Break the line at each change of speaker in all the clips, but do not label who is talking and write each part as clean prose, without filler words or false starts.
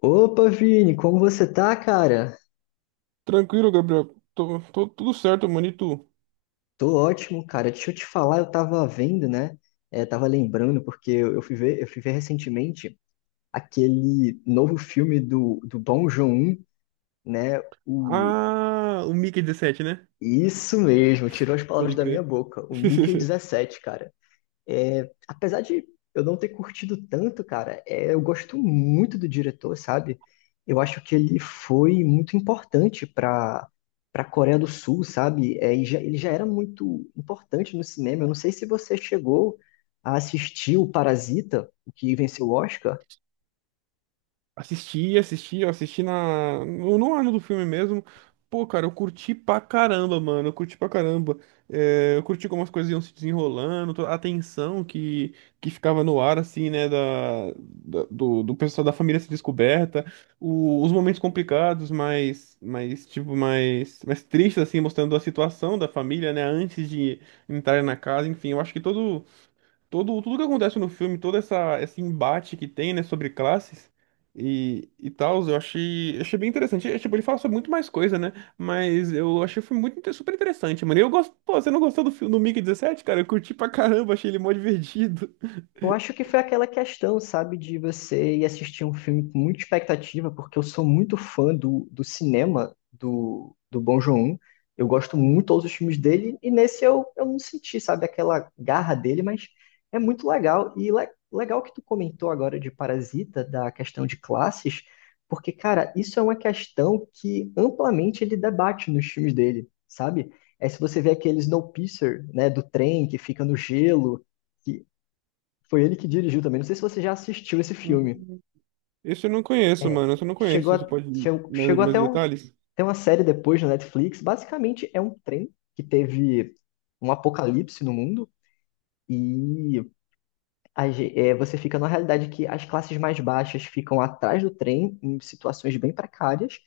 Opa, Vini, como você tá, cara?
Tranquilo, Gabriel. Tô tudo certo, mano. E tu?
Tô ótimo, cara. Deixa eu te falar, eu tava vendo, né? É, tava lembrando, porque eu fui ver, eu fui ver recentemente aquele novo filme do Bong Joon, né? O...
Ah, o Mickey 17, né?
Isso mesmo, tirou as palavras
Pode
da minha
crer.
boca. O Mickey dezessete, cara. É, apesar de eu não ter curtido tanto, cara, é, eu gosto muito do diretor, sabe? Eu acho que ele foi muito importante para a Coreia do Sul, sabe? É, e ele já era muito importante no cinema. Eu não sei se você chegou a assistir o Parasita, o que venceu o Oscar.
Eu assisti no, no ano do filme mesmo. Pô, cara, eu curti pra caramba, mano. Eu curti pra caramba. É, eu curti como as coisas iam se desenrolando, a tensão que ficava no ar, assim, né? Do pessoal da família se descoberta, os momentos complicados, mais tristes, assim, mostrando a situação da família, né? Antes de entrar na casa, enfim, eu acho que todo. Todo, tudo que acontece no filme, esse embate que tem, né, sobre classes e tal, achei bem interessante. É, tipo, ele fala sobre muito mais coisa, né? Mas eu achei o filme muito, super interessante, mano. E eu gosto, pô, você não gostou do filme do Mickey dezessete cara? Eu curti pra caramba, achei ele mó divertido.
Eu acho que foi aquela questão, sabe, de você ir assistir um filme com muita expectativa, porque eu sou muito fã do cinema do Bong Joon-ho. Eu gosto muito de todos os filmes dele, e nesse eu não senti, sabe, aquela garra dele, mas é muito legal. E legal que tu comentou agora de Parasita, da questão de classes, porque, cara, isso é uma questão que amplamente ele debate nos filmes dele, sabe? É se você vê aquele Snowpiercer, né, do trem que fica no gelo, que foi ele que dirigiu também. Não sei se você já assistiu esse filme.
Isso eu não conheço,
É,
mano. Isso eu não
chegou,
conheço. Você
a-
pode
che-
mais,
chegou
mais
até um,
detalhes?
tem uma série depois na Netflix. Basicamente é um trem que teve um apocalipse no mundo e você fica numa realidade que as classes mais baixas ficam atrás do trem, em situações bem precárias,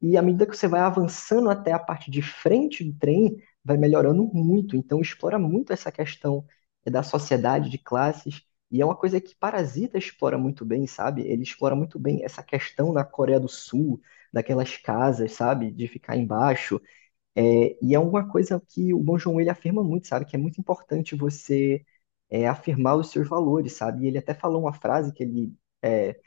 e à medida que você vai avançando até a parte de frente do trem, vai melhorando muito. Então, explora muito essa questão da sociedade de classes, e é uma coisa que Parasita explora muito bem, sabe? Ele explora muito bem essa questão na Coreia do Sul, daquelas casas, sabe? De ficar embaixo, é, e é uma coisa que o Bong Joon-ho ele afirma muito, sabe? Que é muito importante você afirmar os seus valores, sabe? E ele até falou uma frase que ele é,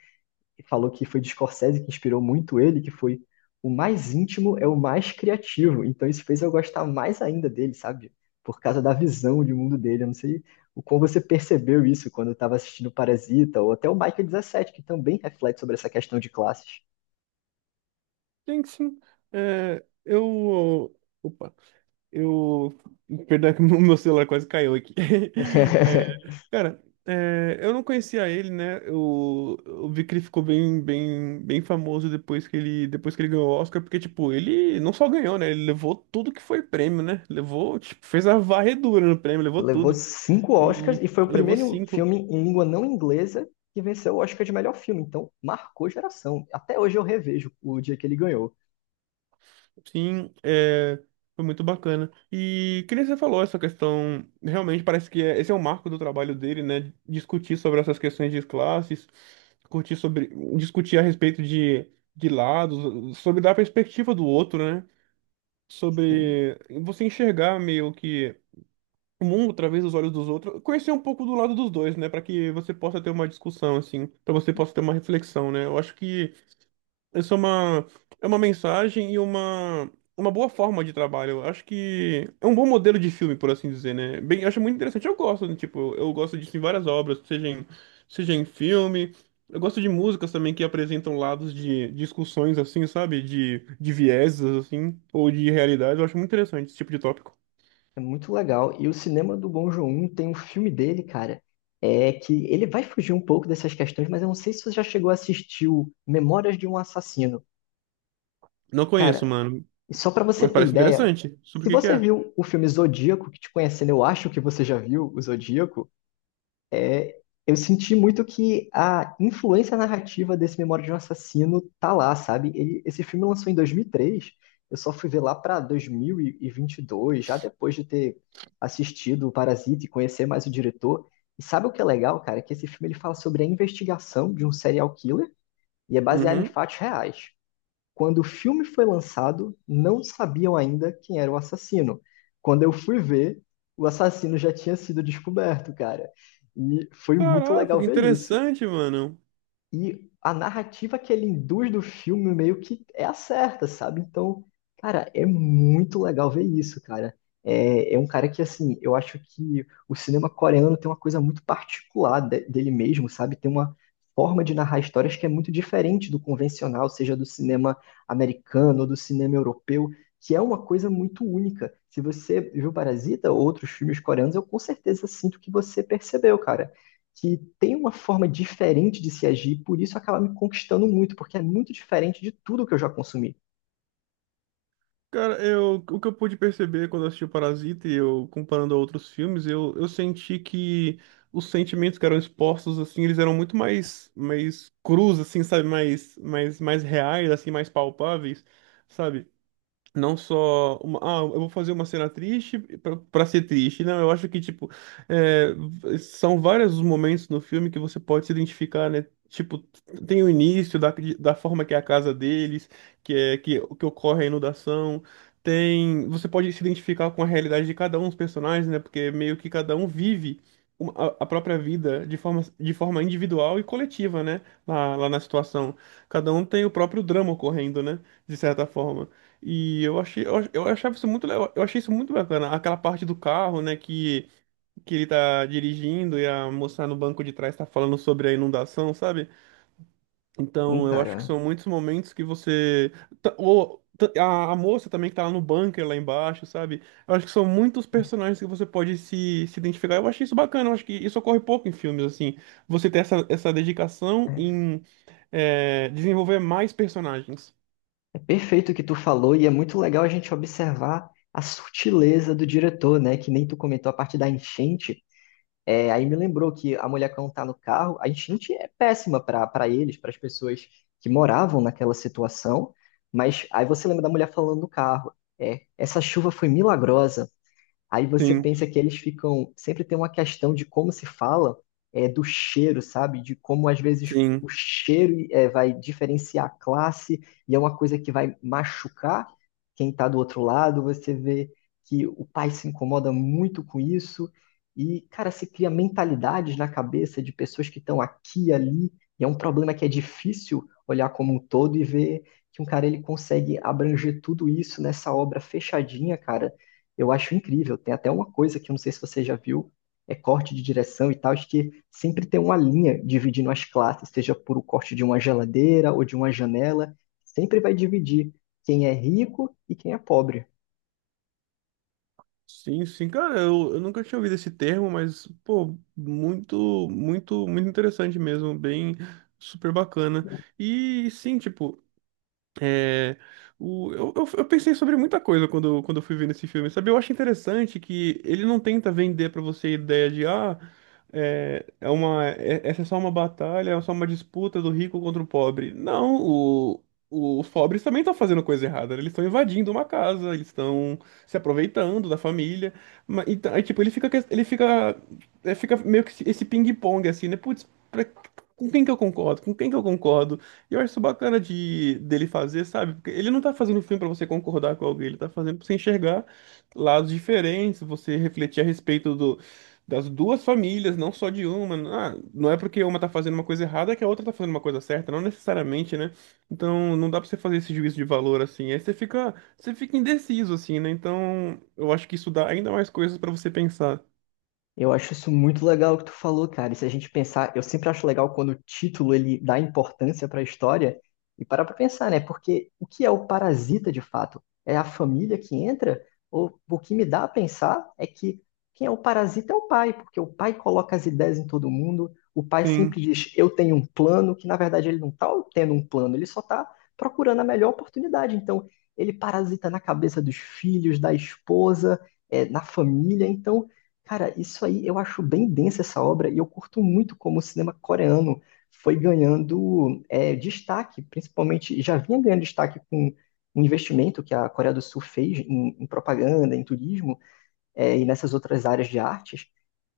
falou que foi de Scorsese que inspirou muito ele, que foi o mais íntimo é o mais criativo. Então isso fez eu gostar mais ainda dele, sabe? Por causa da visão de mundo dele. Eu não sei o quão você percebeu isso quando eu estava assistindo Parasita, ou até o Michael 17, que também reflete sobre essa questão de classes.
Sim, sim. É, eu. Opa. Eu. Perdão, que o meu celular quase caiu aqui. Cara, é, eu não conhecia ele, né? Eu vi que ele ficou bem famoso depois que ele ganhou o Oscar, porque, tipo, ele não só ganhou, né? Ele levou tudo que foi prêmio, né? Levou, tipo, fez a varredura no prêmio, levou
Levou
tudo.
5 Oscars
E
e foi o
levou
primeiro
cinco.
filme em língua não inglesa que venceu o Oscar de melhor filme. Então, marcou geração. Até hoje eu revejo o dia que ele ganhou.
Sim, é, foi muito bacana. E que nem você falou, essa questão, realmente parece que esse é o marco do trabalho dele, né? Discutir sobre essas questões de classes, curtir sobre, discutir a respeito de lados, sobre dar a perspectiva do outro, né?
Sim,
Sobre você enxergar meio que o mundo através dos olhos dos outros, conhecer um pouco do lado dos dois, né? Para que você possa ter uma discussão, assim, para você possa ter uma reflexão, né? Eu acho que essa é uma mensagem uma boa forma de trabalho. Eu acho que é um bom modelo de filme, por assim dizer, né? Bem, eu acho muito interessante. Eu gosto, né? Tipo, eu gosto disso em várias obras, seja em filme. Eu gosto de músicas também que apresentam lados de discussões, assim, sabe? De vieses, assim, ou de realidades. Eu acho muito interessante esse tipo de tópico.
é muito legal. E o cinema do Bong Joon-ho tem um filme dele, cara, é que ele vai fugir um pouco dessas questões, mas eu não sei se você já chegou a assistir o Memórias de um Assassino.
Não conheço,
Cara,
mano,
e só pra você
mas
ter
parece
ideia,
interessante. Sobre o
se
que que
você
é?
viu o filme Zodíaco, que te conhecendo, eu acho que você já viu o Zodíaco. É, eu senti muito que a influência narrativa desse Memória de um Assassino tá lá, sabe? Esse filme lançou em 2003. Eu só fui ver lá pra 2022, já depois de ter assistido o Parasita e conhecer mais o diretor. E sabe o que é legal, cara? Que esse filme ele fala sobre a investigação de um serial killer e é baseado em
Uhum.
fatos reais. Quando o filme foi lançado, não sabiam ainda quem era o assassino. Quando eu fui ver, o assassino já tinha sido descoberto, cara. E foi muito
Caraca,
legal
que
ver isso.
interessante, mano.
E a narrativa que ele induz do filme meio que é a certa, sabe? Então, cara, é muito legal ver isso, cara. É, é um cara que, assim, eu acho que o cinema coreano tem uma coisa muito particular dele mesmo, sabe? Tem uma forma de narrar histórias que é muito diferente do convencional, seja do cinema americano ou do cinema europeu, que é uma coisa muito única. Se você viu Parasita ou outros filmes coreanos, eu com certeza sinto que você percebeu, cara, que tem uma forma diferente de se agir, por isso acaba me conquistando muito, porque é muito diferente de tudo que eu já consumi.
Cara, eu, o que eu pude perceber quando eu assisti o Parasita e eu comparando a outros filmes, eu senti que os sentimentos que eram expostos, assim, eles eram muito mais crus, assim, sabe? Mais reais, assim, mais palpáveis, sabe? Não só uma, ah, eu vou fazer uma cena triste pra ser triste. Não, eu acho que, tipo, são vários os momentos no filme que você pode se identificar, né? Tipo, tem o início da forma que é a casa deles, que ocorre a inundação. Tem, você pode se identificar com a realidade de cada um dos personagens, né? Porque meio que cada um vive a própria vida de forma individual e coletiva, né? Lá na situação. Cada um tem o próprio drama ocorrendo, né? De certa forma. E eu achei, eu achei isso muito bacana, aquela parte do carro, né, que ele tá dirigindo e a moça no banco de trás tá falando sobre a inundação, sabe? Então, eu acho que
Cara,
são muitos momentos que você a moça também que tá lá no bunker lá embaixo, sabe? Eu acho que são muitos personagens que você pode se identificar. Eu achei isso bacana, eu acho que isso ocorre pouco em filmes assim. Você ter essa dedicação
é,
em desenvolver mais personagens.
é perfeito o que tu falou e é muito legal a gente observar a sutileza do diretor, né? Que nem tu comentou a parte da enchente. É, aí me lembrou que a mulher quando tá no carro, a enchente é péssima para eles, para as pessoas que moravam naquela situação. Mas aí você lembra da mulher falando no carro, é, essa chuva foi milagrosa. Aí você
Sim,
pensa que eles ficam. Sempre tem uma questão de como se fala, é, do cheiro, sabe? De como às vezes
sim.
o cheiro é, vai diferenciar a classe e é uma coisa que vai machucar quem está do outro lado. Você vê que o pai se incomoda muito com isso. E, cara, se cria mentalidades na cabeça de pessoas que estão aqui e ali. E é um problema que é difícil olhar como um todo e ver que um cara ele consegue abranger tudo isso nessa obra fechadinha, cara. Eu acho incrível. Tem até uma coisa que eu não sei se você já viu, é corte de direção e tal, acho que sempre tem uma linha dividindo as classes, seja por o corte de uma geladeira ou de uma janela, sempre vai dividir quem é rico e quem é pobre.
Sim, sim, cara, eu nunca tinha ouvido esse termo, mas, pô, muito interessante mesmo, bem super bacana. E sim, tipo, é, eu pensei sobre muita coisa quando eu fui vendo esse filme, sabe? Eu acho interessante que ele não tenta vender pra você a ideia de, ah, essa é só uma batalha, é só uma disputa do rico contra o pobre. Não, o- os pobres também estão fazendo coisa errada, né? Eles estão invadindo uma casa, eles estão se aproveitando da família. Mas, então, aí, tipo, ele fica, é, fica meio que esse ping-pong, assim, né? Putz, pra- com quem que eu concordo? Com quem que eu concordo? E eu acho isso bacana dele fazer, sabe? Porque ele não tá fazendo filme pra você concordar com alguém, ele tá fazendo pra você enxergar lados diferentes, você refletir a respeito do, das duas famílias, não só de uma. Ah, não é porque uma tá fazendo uma coisa errada que a outra tá fazendo uma coisa certa, não necessariamente, né? Então não dá pra você fazer esse juízo de valor assim. Aí você fica indeciso, assim, né? Então eu acho que isso dá ainda mais coisas pra você pensar.
Eu acho isso muito legal o que tu falou, cara. E se a gente pensar, eu sempre acho legal quando o título ele dá importância para a história e parar para pensar, né? Porque o que é o parasita de fato? É a família que entra? Ou o que me dá a pensar é que quem é o parasita é o pai, porque o pai coloca as ideias em todo mundo, o pai
Sim,
sempre diz, eu tenho um plano, que na verdade ele não tá tendo um plano, ele só tá procurando a melhor oportunidade. Então, ele parasita na cabeça dos filhos, da esposa, eh, na família, então Cara, isso aí eu acho bem densa essa obra e eu curto muito como o cinema coreano foi ganhando é, destaque, principalmente já vinha ganhando destaque com um investimento que a Coreia do Sul fez em propaganda, em turismo é, e nessas outras áreas de artes.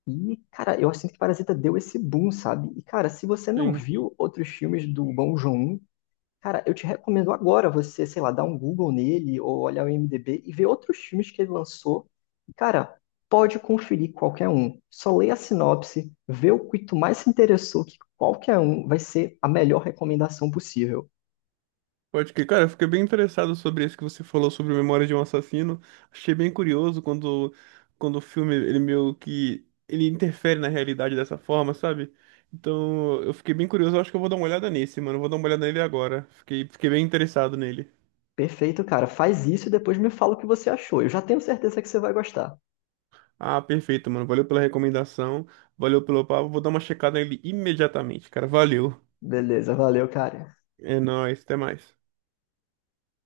E, cara, eu sinto que Parasita deu esse boom, sabe? E, cara, se você não
sim.
viu outros filmes do Bong Joon-ho, cara, eu te recomendo agora você, sei lá, dar um Google nele ou olhar o IMDb e ver outros filmes que ele lançou. E, cara, pode conferir qualquer um. Só leia a sinopse, vê o que tu mais se interessou, que qualquer um vai ser a melhor recomendação possível.
Pode que, cara, eu fiquei bem interessado sobre isso que você falou sobre Memória de um Assassino. Achei bem curioso quando o filme, ele meio que, ele interfere na realidade dessa forma, sabe? Então, eu fiquei bem curioso, eu acho que eu vou dar uma olhada nesse, mano. Eu vou dar uma olhada nele agora. Fiquei bem interessado nele.
Perfeito, cara. Faz isso e depois me fala o que você achou. Eu já tenho certeza que você vai gostar.
Ah, perfeito, mano. Valeu pela recomendação, valeu pelo papo. Vou dar uma checada nele imediatamente, cara. Valeu.
Beleza, valeu, cara.
É nóis, até mais.